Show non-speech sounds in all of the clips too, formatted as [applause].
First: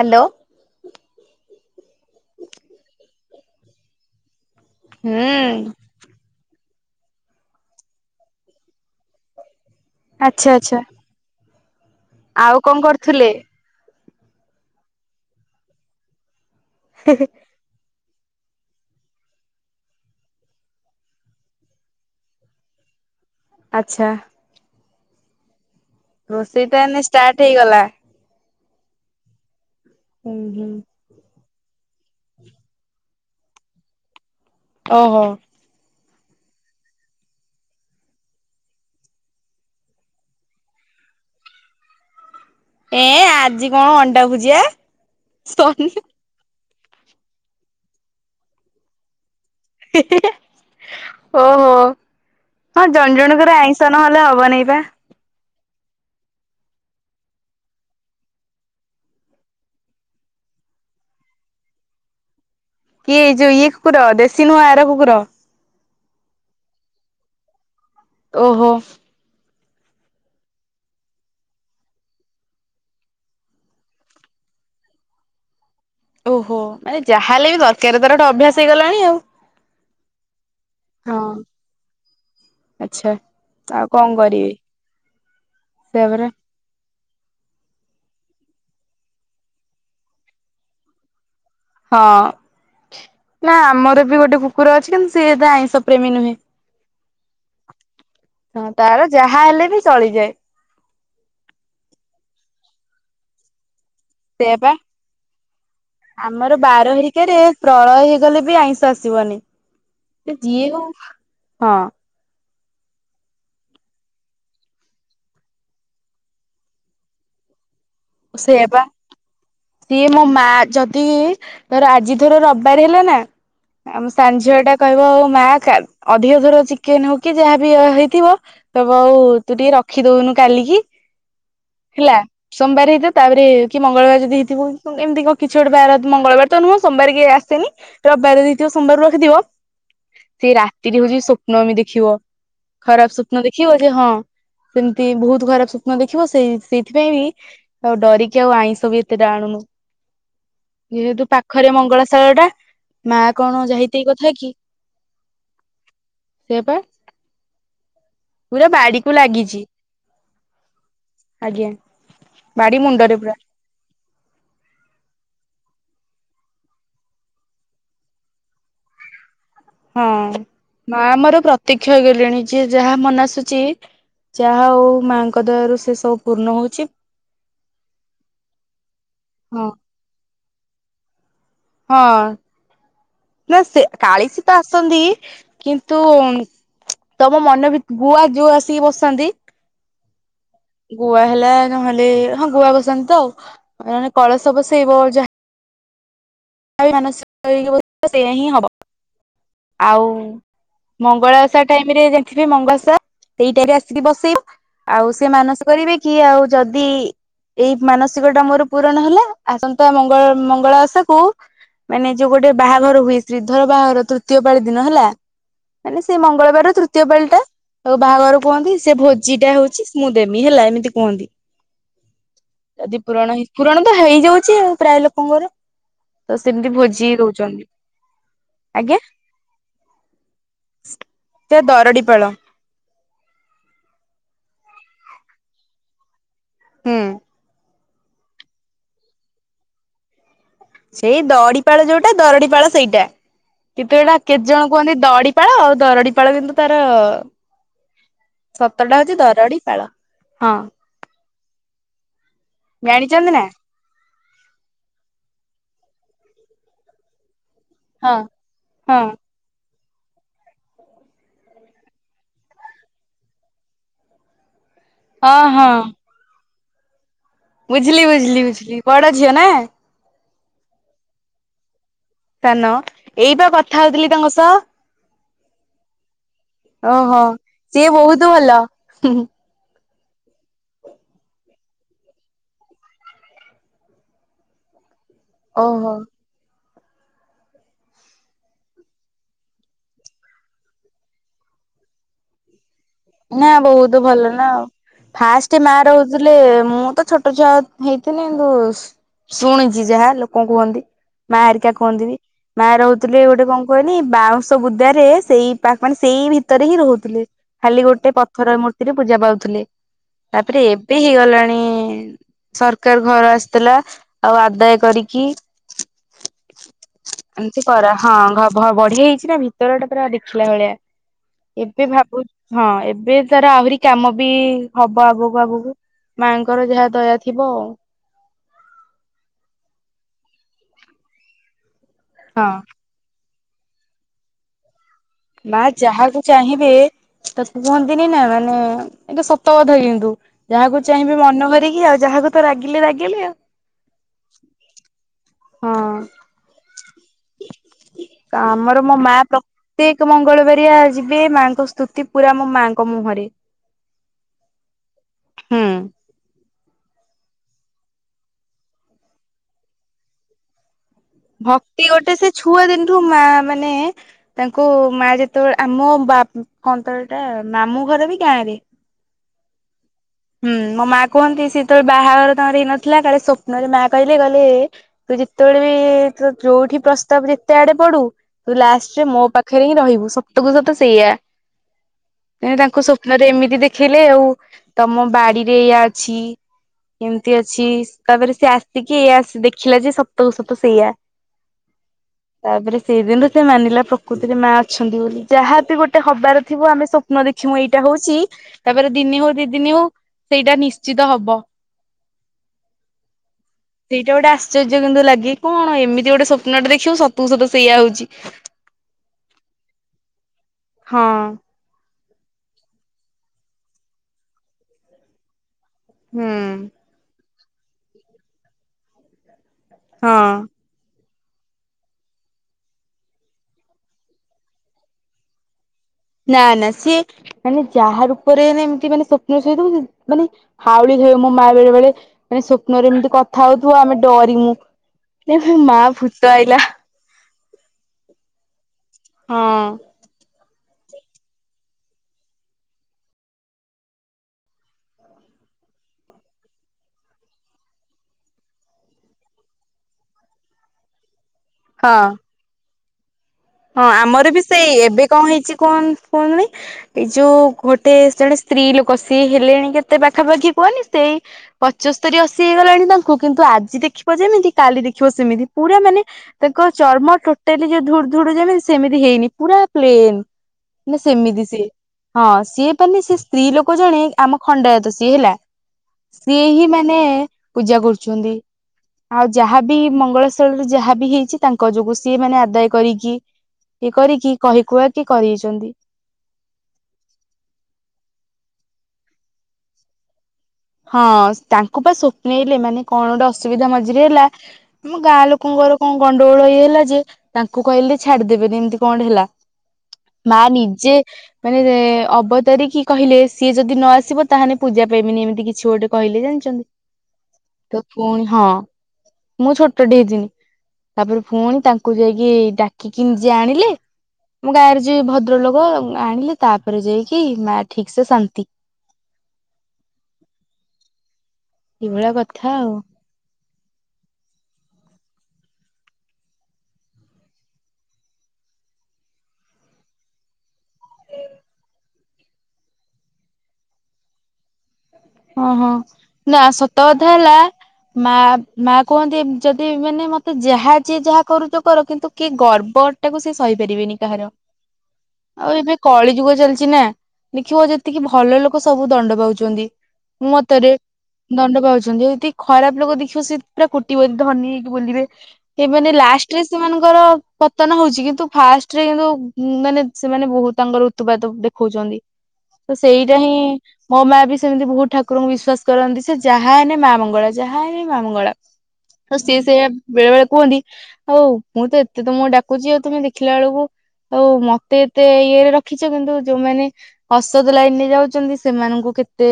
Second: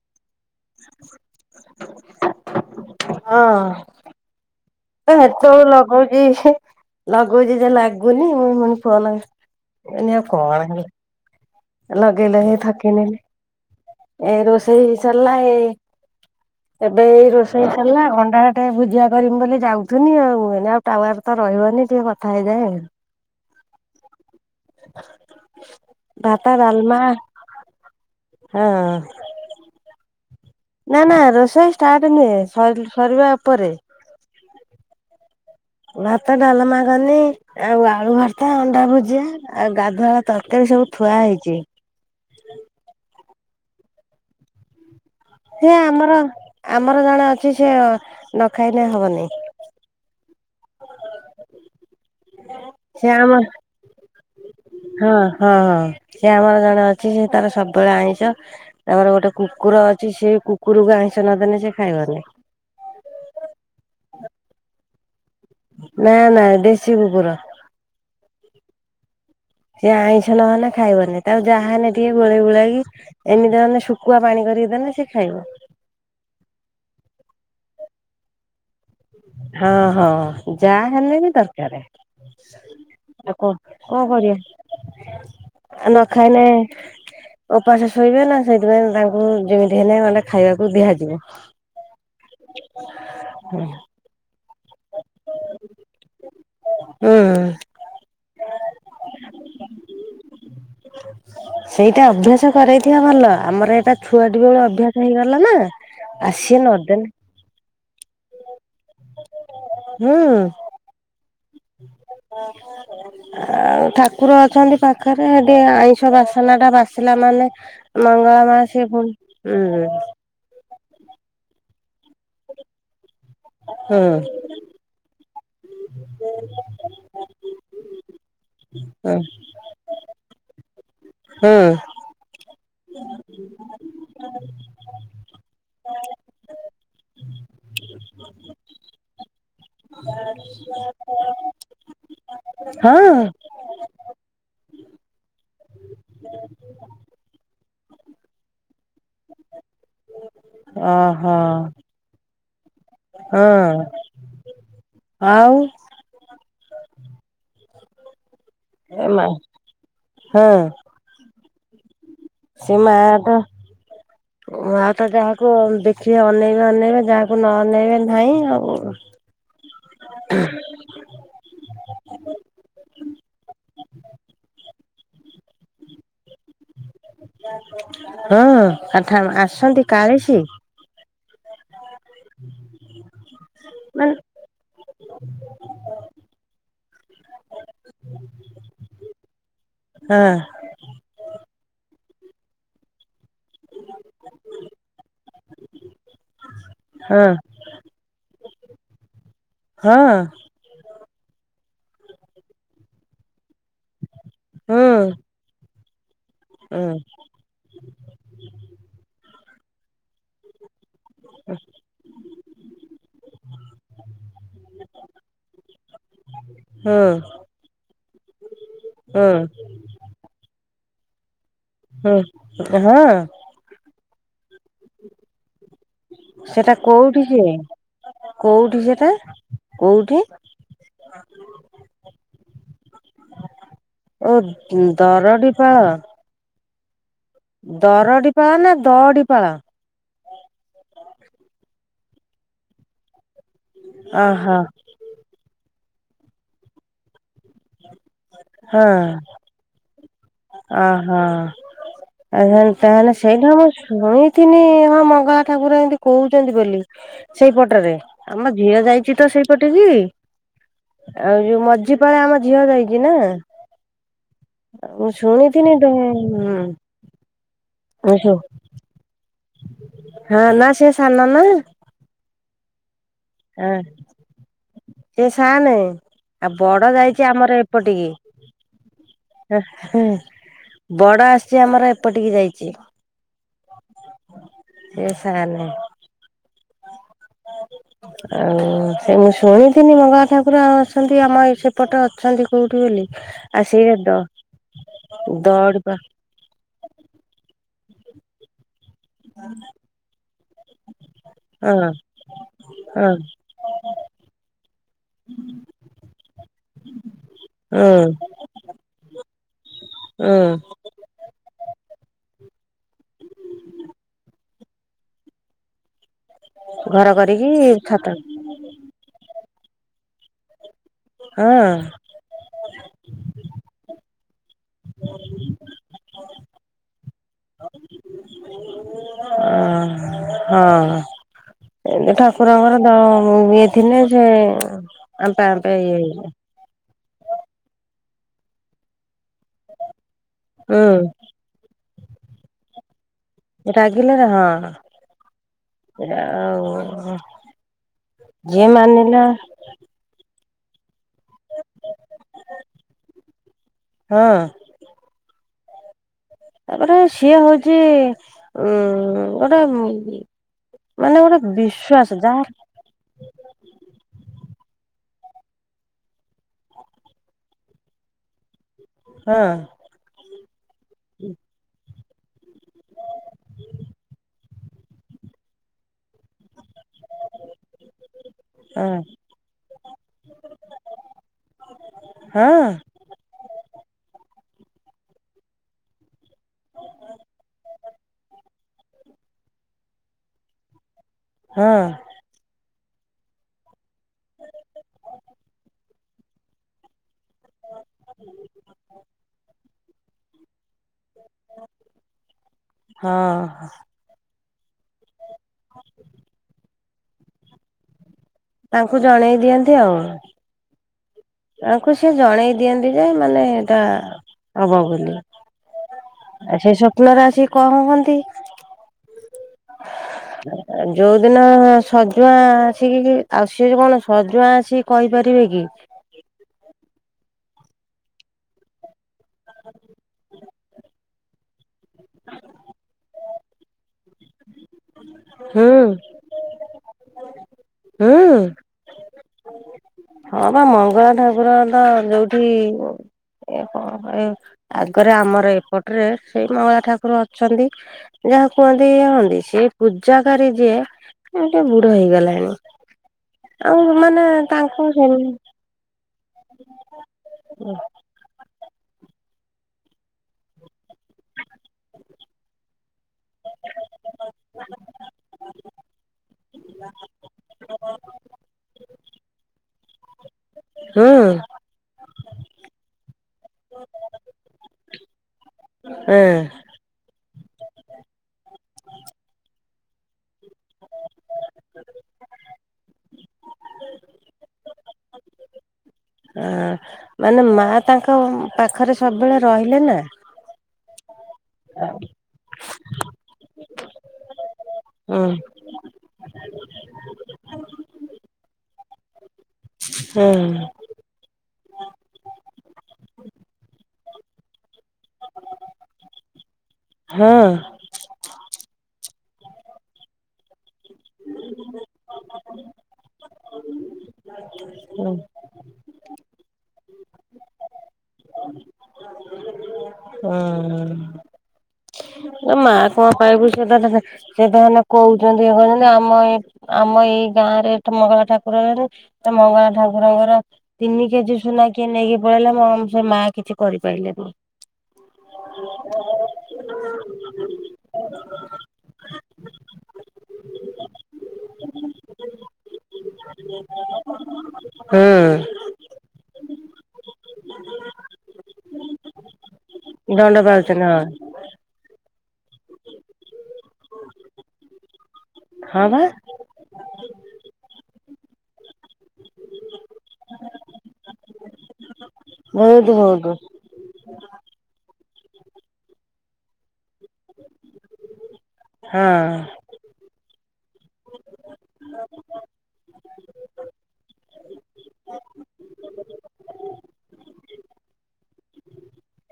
Hello! ହଁ। ଏ ହେତ ଅଳୁ ହୁଁ। ଲଗଉଛି, ହିଁ, ଲଗଉଛି ଯେ ଲାଗୁନି ମୁଁ ପୁଣି ଫୋନ ଏନେଆଉ ଆଚ୍ଛା କଣ ଆଚ୍ଛା ହେଲା, ଲଗେଇ ଆଉ ଲଗେଇ କଣ ଥକି ନେଲି। କରୁଥିଲେ? ଏଇ ରୋଷେଇ ସାରିଲା। ଏ ଏବେ ଏଇ ରୋଷ୍ ସେଇସଲା ଅଣ୍ଡା ଟିକେ ଭୁଜ୍ୟା କରିମ ବୋଲି ଯାଉଥୁନି ଆଉ, ଏନେ ଆଉ ଟାୱାର ତ ରହିବନି, ଟିକେ କଥା ହେଇଯାଏ ଆଉ। ଆଚ୍ଛା। ଭାତ ରୋଷେଇ ତା ଡାଲମା ହେନେ ଷ୍ଟାର୍ଟ ହେଇଗଲା। ହଁ। ହୁଁ, ହୁଁ। ନା, ନା, ରୋଷେଇ ଷ୍ଟାର୍ଟ ନୁହେଁ, ସର୍ ସରିବା ଉପରେ। ଓହୋ ଭାତ ଡାଲମା କନି ଆଉ ଆଳୁ ଭର୍ତା ଅଣ୍ଡା ଭୁଜିଆ ଆଉ ଗାଧୁଆଳ ତରକାରୀ ସବୁ ଥୁଆ ହେଇଛି ଏ ଆଜି କଣ ଅଣ୍ଡା ଭୁଜିଆ ସେ ସନି ଆମର ଆମର ଜଣେ ଅଛି ସେ ନଖାଇନେ ହବନି ହିଁ ହିଁ ହେଁ ଓହୋ ହଁ ସେ ଜଣ ଆମ ଜଣଙ୍କର ଆଇଁଷ ନହେଲେ ହବନାଇଁ ବା ହଁ ହଁ ସେ ଆମର ଜଣେ ଅଛି ସେ ତାର ସବୁବେଳେ ଆଇଁଷ ତାପରେ ଗୋଟେ କୁକୁର ଅଛି ସେ କୁକୁରକୁ ଆଇଁଷ ନଦେଲେ ସେ ଖାଇବନି କିଏ ଏଇ ଯୋଉ ଇଏ କୁକୁର ଦେଶୀ ନୁହଁ ଆର କୁକୁର ନା ନା ଦେଶୀ କୁକୁର ଓହୋ ସିଏ ଆଇଁଷ ନହନେ ଖାଇବନି ତାକୁ ଯାହାନେ ଟିକେ ଗୋଳେଇ ଗୋଳେଇକି ଏମିତି ନାହେନେ ଶୁଖୁଆ ପାଣି କରିକି ଦେଲେ ସେ ଖାଇବ ଓହୋ ମାନେ ଯାହା ହେଲେ ବି ତରକାରୀ ତରଠେ ଅଭ୍ୟାସ ହେଇଗଲାଣି ଆଉ ହଁ ହଁ ଯାହା ହଁ ହେନେ ବି ଦରକାର ଆଚ୍ଛା। ଆ କ ଆଉ କଣ କରିବା କରିବି। ଆଉ ନ ସେୟା ପରା ଖାଇନେ ଓପାସ ଶୋଇବେ ନା ସେଇଥିପାଇଁ ତାଙ୍କୁ ଯେମିତି ହେଲେ ଗଣ୍ଡେ ଖାଇବାକୁ ଦିହାଯିବ ହଁ ନା ଆମର ବି ଗୋଟେ କୁକୁର ଅଛି କିନ୍ତୁ ସିଏ ଏତ ଆଇଁଷ ପ୍ରେମୀ ନୁହେଁ ହୁଁ ହଁ ତାର ଯାହା ହେଲେ ବି ଚଳିଯାଏ ସେଇଟା ଅଭ୍ୟାସ କରରେଇଥିବା ଭଲ ଆମର ଏଇଟା ଛୁଆଟି ସେୟା ବେଳୁ ପା ଅଭ୍ୟାସ ହେଇଗଲା ନା ଆମର ଆସିଏ ବାର ନଦେନ ହେରିକାରେ ପ୍ରଳୟ ହେଇଗଲେ ବି ଆଇଁଷ ଆସିବନି ହୁଁ ଯିଏ ହଉ ହଁ ହଁ [inaudible] ଆଉ ଠାକୁର ଅଛନ୍ତି ପାଖରେ ସେଠି ଆଇଁଷ ବାସନା ଟା ବାସିଲା ମାନେ ମଙ୍ଗଳା ମା ସେୟା ବା ସିଏ ପୁଣି ହୁଁ ସିଏ ମୋ ମା ଯଦି ଧର ଆଜି ଥର ରବିବାର ହେଲା ନା ହୁଁ ଆମ ସାନ୍ ଝିଅଟା କହିବ ଆଉ ମା ଖା ଅଧିକ ଥର ଚିକେନ ହଉ କି ଯାହାବି ହେଇଥିବ କଇବ ହୁଁ ଆଉ ତୁ ଟିକେ ରଖିଦଉନୁ କାଲିକି ହୁଁ ହେଲା ସୋମବାର ତାପରେ କି ମଙ୍ଗଳବାର ଯଦି ହେଇଥିବ ଏମିତି କ କିଛି ଗୋଟେ ବା ମଙ୍ଗଳବାର ତ ନୁହଁ ସୋମାର କି ଆସେନି ରବିବାର ଦେଇଥିବ ସୋମବାରରୁ ରଖିଥିବ ସେ ରାତିରେ ହଉଛି ସ୍ୱପ୍ନମି଼ ଦେଖିବ ହଁ ଖରାପ ସ୍ୱପ୍ନ ଦେଖ ଦେଖିବ ଯେ ହଁ ସେମତି ବହୁତ ଖରାପ ସ୍ୱପ୍ନ ଦେଖିବ ସେଇ ସେଇଥିପାଇଁ ବି ଆଉ ଡରିକି ଆଉ ଆଇଁଷ ବି ଏତେଟା ଆଣୁନୁ ଯେହେତୁ ଓହୋ ପାଖରେ ମଙ୍ଗଳାଶାଳ ଟା ମା କଣ ହଁ ଯାହିଁତଇ କଥା କି ଆଉ ସେପେ ପୁରା ଏ ବାଡିକୁ ମା ଲାଗିଛି ହଁ ଆଜ୍ଞା ସେ ବାଡି ମା ମୁଣ୍ଡରେ ପୁରା ତ ଓ ଆଉ ତ ଯାହାକୁ ଦେଖିବେ ଅନେଇବେ ଅନେଇବେ ଯାହାକୁ ନ ଅନେଇବେ ନାଇଁ ଆଉ ହଁ ମା ଆମର ପ୍ରତୀକ୍ଷଇ ଗଲେଣି ଯିଏ ଯାହା ମନେ ଆସୁଛି ଯାହା ଆଉ ମାଙ୍କ ଦୟା ରୁ ସେ ସବୁ ପୂର୍ଣ ହଉଛି। ହଁ ଆଠା ହଁ ଆସନ୍ତି କାଳିଶ ହଁ ନା ସେ ମାନେ କାଳିଶୀ ତ ଆସନ୍ତି କିନ୍ତୁ ତମ ମନ ଭିତ ଭୁଆ ଯୋଉ ଆସିକି ବସାନ୍ତି ହଁ। ଗୁଆ ହେଲା ନହେଲେ ହଁ ଗୁଆ ବସାନ୍ତି ତ ଆଉ କଳସ ବସେଇବ ଯାହା ଯାହା ହଁ। ମାନସିକ କରି ବସେଇବ ସେଇଆ ହିଁ ହବ। ଆଉ ହଁ ମଙ୍ଗଳା ଓଷା ଟାଇମ୍ ରେ ଜାଣିଥିବେ ମଙ୍ଗଳାଓଷା ସେଇ ଟାଇମ୍ ରେ ଆସିକି ବସ୍ ସିଏ ହୁଁ ଆଉ ସେ ମାନସିକ କରିବେ କି ଆଉ ଯଦି ହୁଁ ଏଇ ମାନସିକ ଟା ମୋର ପୂରଣ ହେଲା ଆସନ୍ତା ମଙ୍ଗଳ -ମଙ୍ଗଳା ଓଷାକୁ ମାନେ ଯଉ ଗୋଟେ ବାହାଘର ହୁଏ ଶ୍ରୀଧର ବାହାଘର ତୃତୀୟ ପାଳି ଦିନ ହେଲା ମାନେ ସେ ମଙ୍ଗଳବାର ତୃତୀୟ ହୁଁ ପାଳି ଟା ତାକୁ ବାହାଘର କୁହନ୍ତି ସେ ହୁଁ ଭୋଜିଟା ହଉଚି ମୁଁ ଦେବି ହେଲା ଏମିତି କୁହନ୍ତି ହୁଁ ଯଦି ହଁ ପୁରଣ ହେ ପୁରଣ ତ ହେଇଯାଉଚି ଆଉ ପ୍ରାୟ ଲୋକଙ୍କର। ତ ସେମିତି ସେଟା ଭୋଜି କୋଉଠି ସିଏ ଦଉଛନ୍ତି। କୋଉଠି ଆଜ୍ଞା ସେଟା କୋଉଠି? ସେ ଦରଡି ପାଳ। ଓ ଦରଡି ପାଳ। ହୁଁ। ଦରଡି ପାଳ ନା ଦଡି ପାଳ? ସେଇ ଦଡିପାଳ ଯଉଟା ଦରଡିପାଳ ସେଇଟା କିନ୍ତୁ ଏଇଟା କେତେ ଓହୋ ଜଣ କୁହନ୍ତି ଦଡି ପାଳ ଆଉ ଦରଡି ପାଳ କିନ୍ତୁ ତାର ସତ ଟା ହଉଚି ଦରଡି ପାଳ। ହଁ। ଅହୋ ଆ- ତାହଲେ ଜାଣିଛନ୍ତି ନା ସେଇଟା ଆ- ଶୁଣି ଥିଲି ହଁ ମଙ୍ଗଳା ଠାକୁର ଏମିତି କହୁଚନ୍ତି ବୋଲି। ସେଇପଟରେ ହଁ। ଆମ ଝିଅ ହଁ ଯାଇଚି ତ ସେଇପଟି। ଆଉ ଯଉ ମଝି ପାଳି ଆମ ଝିଅ ଯାଇଚି ନା। ମୁଁ ହଁ ହଁ ଶୁଣିଥିଲି ଟିକେ ହୁଁ- ବୁଝିଲି- ବୁଝିଲି- ବୁଝିଲି ବଡ ଝିଅ ନା? ହଁ -ନା ସେ ସାନ ନା। ସାନ ଏଇ ବା ହଁ କଥା ହଉଥିଲି ତାଙ୍କ ସହ। ସେ ସାନେ ଆଉ ବଡ ଓହୋ ଯାଇଚି ଆମର ସିଏ ବହୁତ ଭଲ। ଏପଟିକି। ବଡ ଆସିଚି ଆମର ଏପଟିକି ଯାଇଚି। ସେ ସାନେ। ଓହୋ ଆଉ ସେ ମୁଁ ଶୁଣିଥିଲି ମଙ୍ଗଳା ଠାକୁର ଆଉ ଅଛନ୍ତି ଆମ ଏପଟେ ଏପଟ ଅଛନ୍ତି କୋଉଠି ବୋଲି ନା ଆଉ ସେଇଟା ବହୁତ ଦ- ଦଡି ପାଳ ବଲେ ମୁଁ ତ ଛୋଟ ଛୁଆ ହେଇଥିଲି [unintelligible] ଶୁଣିଚି ଯାହା ଲୋକ କୁହନ୍ତି ମା ହେରିକା ହଁ କୁହନ୍ତି ବି ମା ହଁ ରହୁଥିଲେ ଗୋଟେ କଣ୍ କୁହନି ବାଉଁଶ ବୁଦା ରେ ସେଇ ପା ମାନେ ସେଇ ଭିତରେ ହିଁ ରହୁଥିଲେ ଖାଲି ହୁଁ ଗୋଟେ ପ ଥର ମୂର୍ତ୍ତି ରେ ପୂଜା ପାଉଥିଲେ ହୁଁ ତାପରେ ଏବେ ହେଇଗଲାଣି ସରକାର୍ ଘର ଆସିଥିଲା ଆଉ ଆଦାୟ କରିକି ଘର କରିକି ଏମିତି କରା ଛାତ ହଁ ଘ ଘ- ବଢିଆ ହେଇଚି ନା ଭିତର ଟା ପୁରା ଦେଖିଲା ଭଳିଆ ହଁ ଏବେ ଭାବୁ ହଁ ଏବେ ତାର ଆହୁରି କାମ ବି ହବ ଆଗକୁ ଆଗକୁ ମାଙ୍କୁ ମାଙ୍କର ଯାହା ଦୟା ଥିବ। ହ- ହଁ -ଏଇନେ ହଁ ଠାକୁରଙ୍କର ଦ- ମୁଁ ଇଏ ଥିଲେ ସେ ଆମ୍ପେ ମା ଆମ୍ପେ ଇଏ ଯାହାକୁ ହେଇଯାଏ। ଚାହିଁବେ ତାକୁ କୁହନ୍ତିନି ନା ମାନେ ଏଟା ସତ କଥା କିନ୍ତୁ ଯାହାକୁ ଚାହିଁବେ ହୁଁ ମନ ଭରିକି ଆଉ ଯାହାକୁ ତ ରାଗିଲେ ରାଗିଲେ ଆଉ। ରାଗିଲେ ହଁ- ହଁ ହଁ [unintelligible] ଯିଏ ମାନିଲା ସେ ଏକ୍ ମଙ୍ଗଳବାରିଆ ଯିବେ ମାଆଙ୍କ ସ୍ତୁତି ପୁରା ମୋ ମାଙ୍କ ମୁହଁରେ। ହଁ। ହୁଁ ତାପରେ ସିଏ ହଉଛି ଉଁ ଗୋଟେ ମ ମାନେ ଗୋଟେ ବିଶ୍ଵାସ ଯାହା ତୁ ମା ମାନେ ତାଙ୍କୁ ମା ଯେତେବେଳେ ଆମ ବା କଣ ତ ସେଟା ମାମୁଁ ଘର ବି ଗାଁ ରେ। ହଁ। ହୁଁ ମୋ ମା କୁହନ୍ତି ସିଏ ଯେତେବେଳେ ବାହାଘର ଘର ହେଇ ନଥିଲା କାଳେ ସ୍ବପ୍ନରେ ମା କହିଲେ, କହିଲେ ତୁ ଯେତେବେଳେ ବି ତୁ ଯୋଉଠି ପ୍ରସ୍ତାବ ଯେତେ ଆଡେ ପଡୁ ତୁ ହଁ ଲାଷ୍ଟରେ ମୋ ପାଖରେ ହିଁ ରହିବୁ ସତକୁୁ ସତ ସେଇଆ। ହଁ! ଥରେ ଏମିତି ଦେଖେଇଲେ ଆଉ ତମ ବାଡିରେ ଏଇୟା ଅଛି ଏମିତି ଅଛି ତାପରେ ସେ ଆସିକି ଇଏ ଆସି ଦେଖିଲା ଯେ ସତ କୁ ସତ ସେଇଆ। ହଁ। ତାପରେ ସେଇଦିନରୁ ସେ ମାନିଲା ପ୍ରକୃତିରେ ମା ଅଛନ୍ତି ବୋଲି। ଯାହାବି ଗୋଟେ ହବାର ଥିବ ଆମେ ସବ ସ୍ବପ୍ନ ଦେଖିବୁ ଏଇଟା ହଉଛି ତାପରେ ଦିନେ ହଉ ଦି ଦିନ ହଉ ସେଇଟା ନିଶ୍ଚିତ ହବ। ହଁ। ସେଇଟା ଗୋଟେ ଆଶ୍ଚର୍ଯ୍ୟ କିନ୍ତୁ ଲାଗେ କଣ ଏମିତି ଗୋଟେ ସ୍ୱପ୍ନଟେ ଦେଖିବ ସତକୁ ସତ ସେଇଆ ହଉଛି। ତାଙ୍କୁ ଜଣେଇ ଦିଅନ୍ତି ଆଉ। ହଁ। ତାଙ୍କୁ ସେ ଜଣେଇ ଦିଅନ୍ତି ଯେ ମାନେ ଏଟା ହବ ବୋଲି। ଆ ହୁଁ ସେ ସ୍ୱପ୍ନରେ ଆସି କହୁଅନ୍ତି। [inaudible] ହଁ। ଯୋଉଦିନ ସଜୁଆଁ ଆସିକି, ଆଉ ସିଏ କଣ ସଜୁଆ ଆସିକି କହିପାରିବେ କି? ନା, ନା, ସିଏ ମାନେ ଯାହା ରୂପରେ ନେ ଏମିତି ମାନେ ସ୍ୱପ୍ନ ସେ ଦଉଛନ୍ତି ମାନେ ହାଉଳି ଖାଇବ ମୋ ମା ବେଳେ ବେଳେ ମାନେ ସ୍ୱପ୍ନରେ ଏମିତି କଥା ହଉଥିବ ଆମେ ଡରିମୁ। ଇହି ହୁଁ ମା ଭୂତ ଆଇଲା। ହୁଁ! ହଁ। ହଁ ବା ମଙ୍ଗଳା ଠାକୁର ତ ଯୋଉଠି ଏ ଏ ଆଗରେ ଆମର ଏପଟ ରେ ସେଇ ମଙ୍ଗଳା ଠାକୁର ଅଛନ୍ତି ଯାହା କୁହନ୍ତି ଇଏ ହୁଅନ୍ତି ସେ ପୂଜା କରେ ଯିଏ ଗୋଟେ ବୁଢ ହଁ। ହେଇଗଲାଣି। ଆଉ ହଁ ମାନେ ଆମର ବି ସେଇ ତାଙ୍କୁ ଏବେ ହୁଁ କଣ ହେଇଛି କଣ କୁଣନି ଏଇ ଯୋଉ ଗୋଟେ ଜଣେ ସ୍ତ୍ରୀ ଲୋକ ସିଏ ହେଲେଣି କେତେ ପାଖାପାଖି କୁହନି ସେଇ? ପଞ୍ଚସ୍ତରୀ ଅଶୀ ହେଇଗଲାଣି ତାଙ୍କୁ କିନ୍ତୁ ଆଜି ଦେଖିବ ଯେମିତି କାଲି ଦେଖିବ ସେମିତି ପୁରା ମାନେ ତାଙ୍କ ଚର୍ମ ଟୋଟାଲି ଯୋଉ ଧୁଡ ଧୁଡ ଯେମିତି ସେମିତି ହେଇନି ପୁରା ପ୍ଲେନ। ନା ସେମିତି ସିଏ ହଁ ସିଏ ମାନ ସେ ସ୍ତ୍ରୀ ଲୋକ ଜଣେ ଆମ ଖଣ୍ଡାୟତ ସିଏ ହେଲା ହଁ ସିଏ ହିଁ ମାନେ ପୂଜା କରୁଛନ୍ତି ଆଉ ଯାହାବି ମଙ୍ଗଳ ରେ ଯାହା ବି ହେଇଛି ତାଙ୍କ ଯୋଗୁଁ ସିଏ ମାନେ ଆଦାୟ କରିକି ଏ କରିକି କହି କୁହା କି କରେଇଛନ୍ତି। ହଁ ମାନେ ମା ତାଙ୍କ ପାଖରେ ସବୁବେଳେ ରହିଲେ ନା। ହଁ ତାଙ୍କୁ ପା ସ୍ୱପ୍ନ ହେଲେ ମାନେ କଣ ଗୋଟେ ଅସୁବିଧା ମଝିରେ ହେଲା ଆମ ହୁଁ ଗାଁ ଲୋକଙ୍କର କଣ ଗଣ୍ଡଗୋଳ ଇଏ ହେଲା ଯେ ତାଙ୍କୁ କହିଲେ ଛାଡିଦେବେନି ଏମିତି କଣ ଗୋଟେ ହେଲା। ହୁଁ ମା ନିଜେ ମାନେ ଅବତାରିକି କହିଲେ ସିଏ ଯଦି ନ ଆସିବ ତାହେଲେ ପୂଜା ପାଇବନି ଏମିତି କି ଛି ଗୋଟେ କହିଲେ ଜାଣିଛନ୍ତି ହଁ ତ ପୁଣି ହଁ ମୁଁ ଛୋଟଟି ହେଇଥିନି। ତାପରେ ପୁଣି ତାଙ୍କୁ ଯାଇକି ଡାକିକି ନିଜେ ଆଣିଲେ ମୋ ଗାଁରେ ଯ ହୁଁ ଭଦ୍ରଲୋକ ଆଣିଲି ତାପରେ ଯାଇକି ମା ଠିକ ସେ ଶାନ୍ତି। ହୁଁ ମା ଏଇଭଳିଆ କଥା ଆଉ। କନ [unintelligible] ସେ ତ ହେନେ କହୁଛନ୍ତି [unintelligible] ଆମ ଏ ଆମ ଏଇ ଗାଁ ରେ ମଙ୍ଗଳା ଠାକୁର ହେ। ତ ମଙ୍ଗଳା ଠାକୁରଙ୍କର ତିନି କେଜି ସୁନା କିଏ ନେଇକି ପଳେଇଲା ସେ ମା କିଛି କରିପାରିଲେନି? ଓ ହଁ ନା ସତ କଥା ହେଲା ମା ମା କୁହନ୍ତି? ଯଦି ମାନେ ମତେ ଯାହା ଯିଏ ଯାହା କରୁଛ କର କିନ୍ତୁ କିଏ ଗର୍ବ ସେଟାକୁ ସେ ସହିପାରିବେନି କାହାର ଆଉ ଏବେ କଳି ଯୁଗ ଚାଲିଛି ନା ଦେଖିବ ଯେତିକି ଭଲ ଲୋକ ସବୁ ଦଣ୍ଡ ପାଉଛନ୍ତି। ଦଣ୍ଡ ମତରେ ପାଉଛନ୍ତି ହଁ ଦଣ୍ଡ ପାଉଛନ୍ତି, ଯଦି ଖରାପ ଲୋକ ଦେଖିବ ସେ ପୁରା କୋଟିପତି ଧନୀ ହେଇକି ବୁଲିବେ। ହଁ ଏମାନେ ବା ଲାଷ୍ଟ। ସେମାନଙ୍କର ପତନ ହଉଛି କିନ୍ତୁ ଫାଷ୍ଟରେ କିୁ ମାନେ ସେମାନେ ବହୁତ ତାଙ୍କର ତୁ ବା ତ ଦେଖଉଛନ୍ତି। ତ ବହୁତ ସେଇଟା ବହୁତ ହିଁ ମୋ ମା ବି ସେମିତି ବହୁତ ଠାକୁରଙ୍କୁ ବିଶ୍ଵାସ କରନ୍ତି ସେ ଯାହା ହେନେ ମା ମଙ୍କର ମଙ୍ଗଳା ଯାହା ହେ ମା ମଙ୍ଗଳା। ହଁ ଆଉ ସିଏ ସେ ବେଳେ ବେଳେ କୁହନ୍ତି ଆଉ ମୁଁ ତ ଏତେ ତମକୁ ଡାକୁଛି ଆଉ ତମେ ଦେଖିଲା ବେଳକୁ ଆଉ ମତେ ଏତେ ଇଏରେ ରଖିଛ କିନ୍ତୁ ଯୋଉମାନେ ଔସତ ଲାଇନରେ ଯାଉଛନ୍ତି ସେମାନଙ୍କୁ କେତେ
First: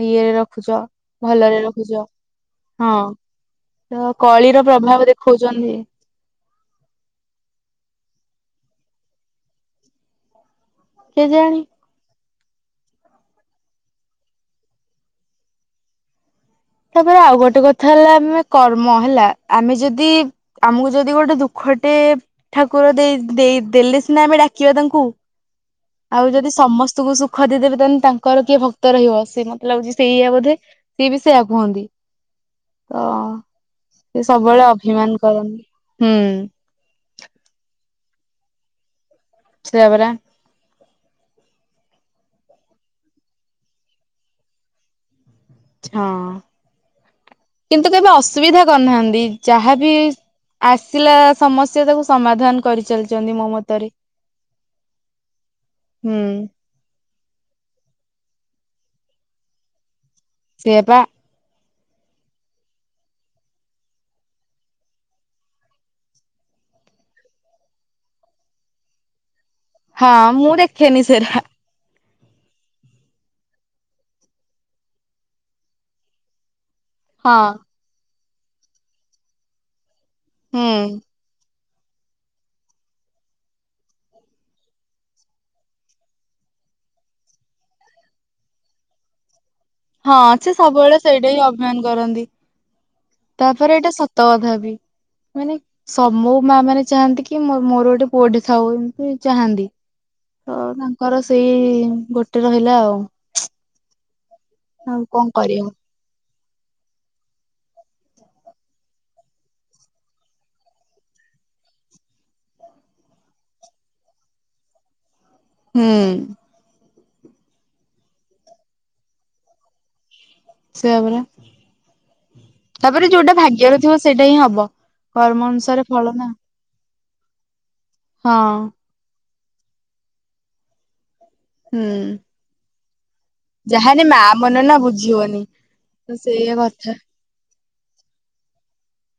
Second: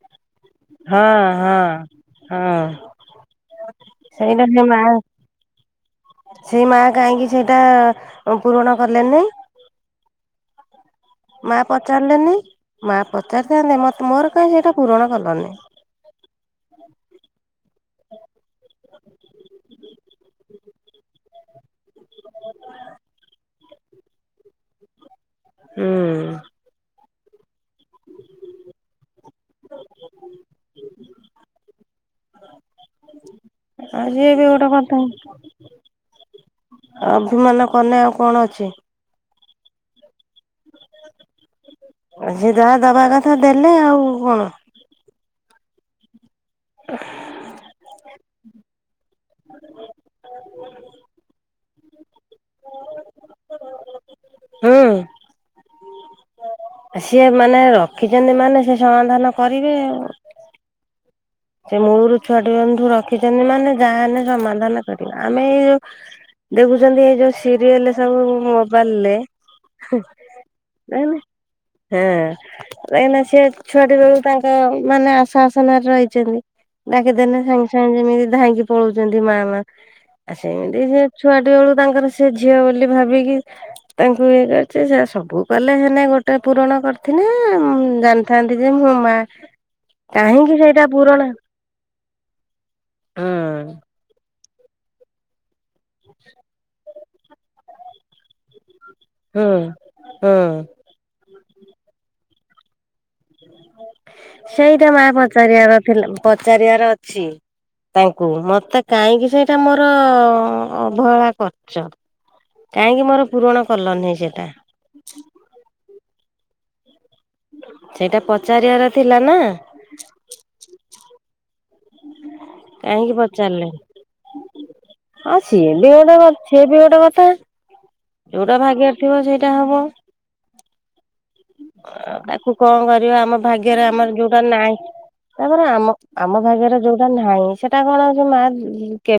ଇଏରେ ରଖୁଛ ହଁ ଭଲରେ ହଁ ରଖୁଛ ହଁ। ତ ସେଇଟା କଳିର ସେ ମା ପ୍ରଭାବ ଦେଖଉଛନ୍ତି। ସେଇ ମାଆ କାହିଁକି ସେଇଟା ପୂରଣ କଲେନି? ମା କେଜାଣି। ପଚାରିଲେନି ମା ପଚାରିଥାନ୍ତେ ମତେ ମୋର କାହିଁ ସେଇଟା ପୂରଣ କଲନି? ତାପରେ ଆଉ ଗୋଟେ କଥା ହେଲା ଆମେ କର୍ମ ହେଲା ଆମେ ଯଦି ଆମକୁ ଯଦି ଗୋଟେ ଦୁଃଖ ଗୋଟେ ଠାକୁର ଦେଇ ଦେଇ ଦେଲେ ସିନା ଆମେ ଡାକିବା ତାଙ୍କୁ? ହୁଁ। ଆଉ ଯଦି ସମସ୍ତଙ୍କୁ ସୁ ଖ ଦେଇଦେବେ ତାନେ ତାଙ୍କର କିଏ ଭକ୍ତ ରହିବ ସେ ମତେ ଲାଗୁଛି ସେଇୟଆ ବୋଧେ। ସିଏ ବି ସେଇଆ କୁହନ୍ତି। ତ ଆଉ ସେ ସିଏ ବି ସବୁବେଳେ ଗୋଟେ କଥା ଅଭିମାନ କରନ୍ତି ହୁଁ। ଅଭିମାନ କନେ ଆଉ କଣ ଅଛି? ସେୟା ବରା। ଯେ ଯାହା ଦବା କଥା ଦେଲେ ଆଉ କଣ? ହଁ। [unintelligible] କିନ୍ତୁ କେବେ ଅସୁବିଧା କରିନାହାନ୍ତି ଯାହାବି ଆସିଲା ସମସ୍ତ ସେ ତାକୁ ସମାଧାନ କରିଚାଲିଛନ୍ତି ମୋ ମତରେ। ହୁଁ। ହୁଁ। ସିଏ ମାନେ ରଖିଛନ୍ତି ମାନେ ସେ ସମାଧାନ କରିବେ ଆଉ। ସେୟାପା। ସେ ମୂଳରୁ ଛୁଆଟି ମାନଙ୍କୁ ରଖିଛନ୍ତି ମାନେ ଯାହା ହେନେ ସମାଧାନ କରିବା। ଆମେ ଦେଖୁଛନ୍ତି ଏଇ ଯୋଉ ସିରିଏଲ ସବୁ ମୋବାଇଲ ରେ। ହଁ ମୁଁ ଦେଖେନି ସେରା ହା। ହେଁ କାହିଁକିନା ସେ ଛୁଆଟି ବେଳୁ ତାଙ୍କ ମାନେ ଆସା ଆସନରେ ରହିଚନ୍ତି। ଡାକିଦେନେ ହଁ। ସାଙ୍ଗେ ସାଙ୍ଗେ ଯେମିତି ଧାଇଙ୍କି ପଳଉଚନ୍ତି ମା ମା। ଆ ସେମିତି ହୁଁ ସେ ଛୁଆଟି ବେଳୁ ତାଙ୍କର ସେ ଝିଅ ବୋଲି ଭାବିକି ତାଙ୍କୁ ଇଏ କରିଛି। ସେ ସବୁ କଲେ ହେନେ ଗୋଟେ ପୂରଣ କରିଥିନେ ଉଁ ଜାନ ଥାନ୍ତି ଯେ ହୁ ମା। ହଁ ସେ କାହିଁକି ସବୁବେଳେ ପୁରଣ ସେଇଟା ହିଁ ଅଭିମାନ କରନ୍ତି ହୁଁ ତାପରେ ଏଇଟା ସତ କଥା ବି। ମାନେ ସମୁଁ ମା ମାନେ ଚାହାନ୍ତି କି ମୋ ମୋର ଗୋଟେ ପୁଅଟେ ଥାଉ ବୋଲି। ସେ ହୁଁ ଚାହାନ୍ତି ହୁଁ ତ ତାଙ୍କର ସେଇ ଗୋଟେ ରହିଲା ଆଉ। ସେଇଟା ଆଉ ମା କଣ କରିହବ ପଚାରିଆର ଥିଲା, ପଚାରିଆର ଅଛି ତାଙ୍କୁ ମତେ କାହିଁକି ସେଇଟା ମୋର ଅବହେଳା କରିଚ। କାଇଁକି ମୋର ପୁରଣ କଲ ନାଇ ସେଟା? ହୁଁ। ସେଇଟା ପଚାରିବାର ଥିଲା ନା। ସେୟା ପରା। ତାପରେ କାହିଁକି ଯୋଉଟା ପଚାରିଲେନି। ଭାଗ୍ୟରେ ଥିବ ସେଇଟା ହିଁ ହବ। ହଁ କର୍ମ ସିଏ ଅନୁସାରେ ବି ଫଳ ଗୋଟେ ନା। ସିଏ ବି ଗୋଟେ କଥା ହଁ। ଯୋଉଟା ଭାଗ୍ୟରେ ଥିବ ସେଇଟା ହବ। ଅ, ହୁଁ। ଆକୁ କଣ କରିବା ଆମ ଭାଗ୍ୟରେ ଯାହାନେ ଆମର ମା ଯୋଉଟା ମନ ନାହିଁ, ନା ବୁଝି ହବନି ତାପରେ ଆମ ତ ଆମ ସେଇଆ ଭାଗ୍ୟରେ କଥା। ଯୋଉଟା ନାହିଁ ସେ ଟା କଣ ସେ ମା କେ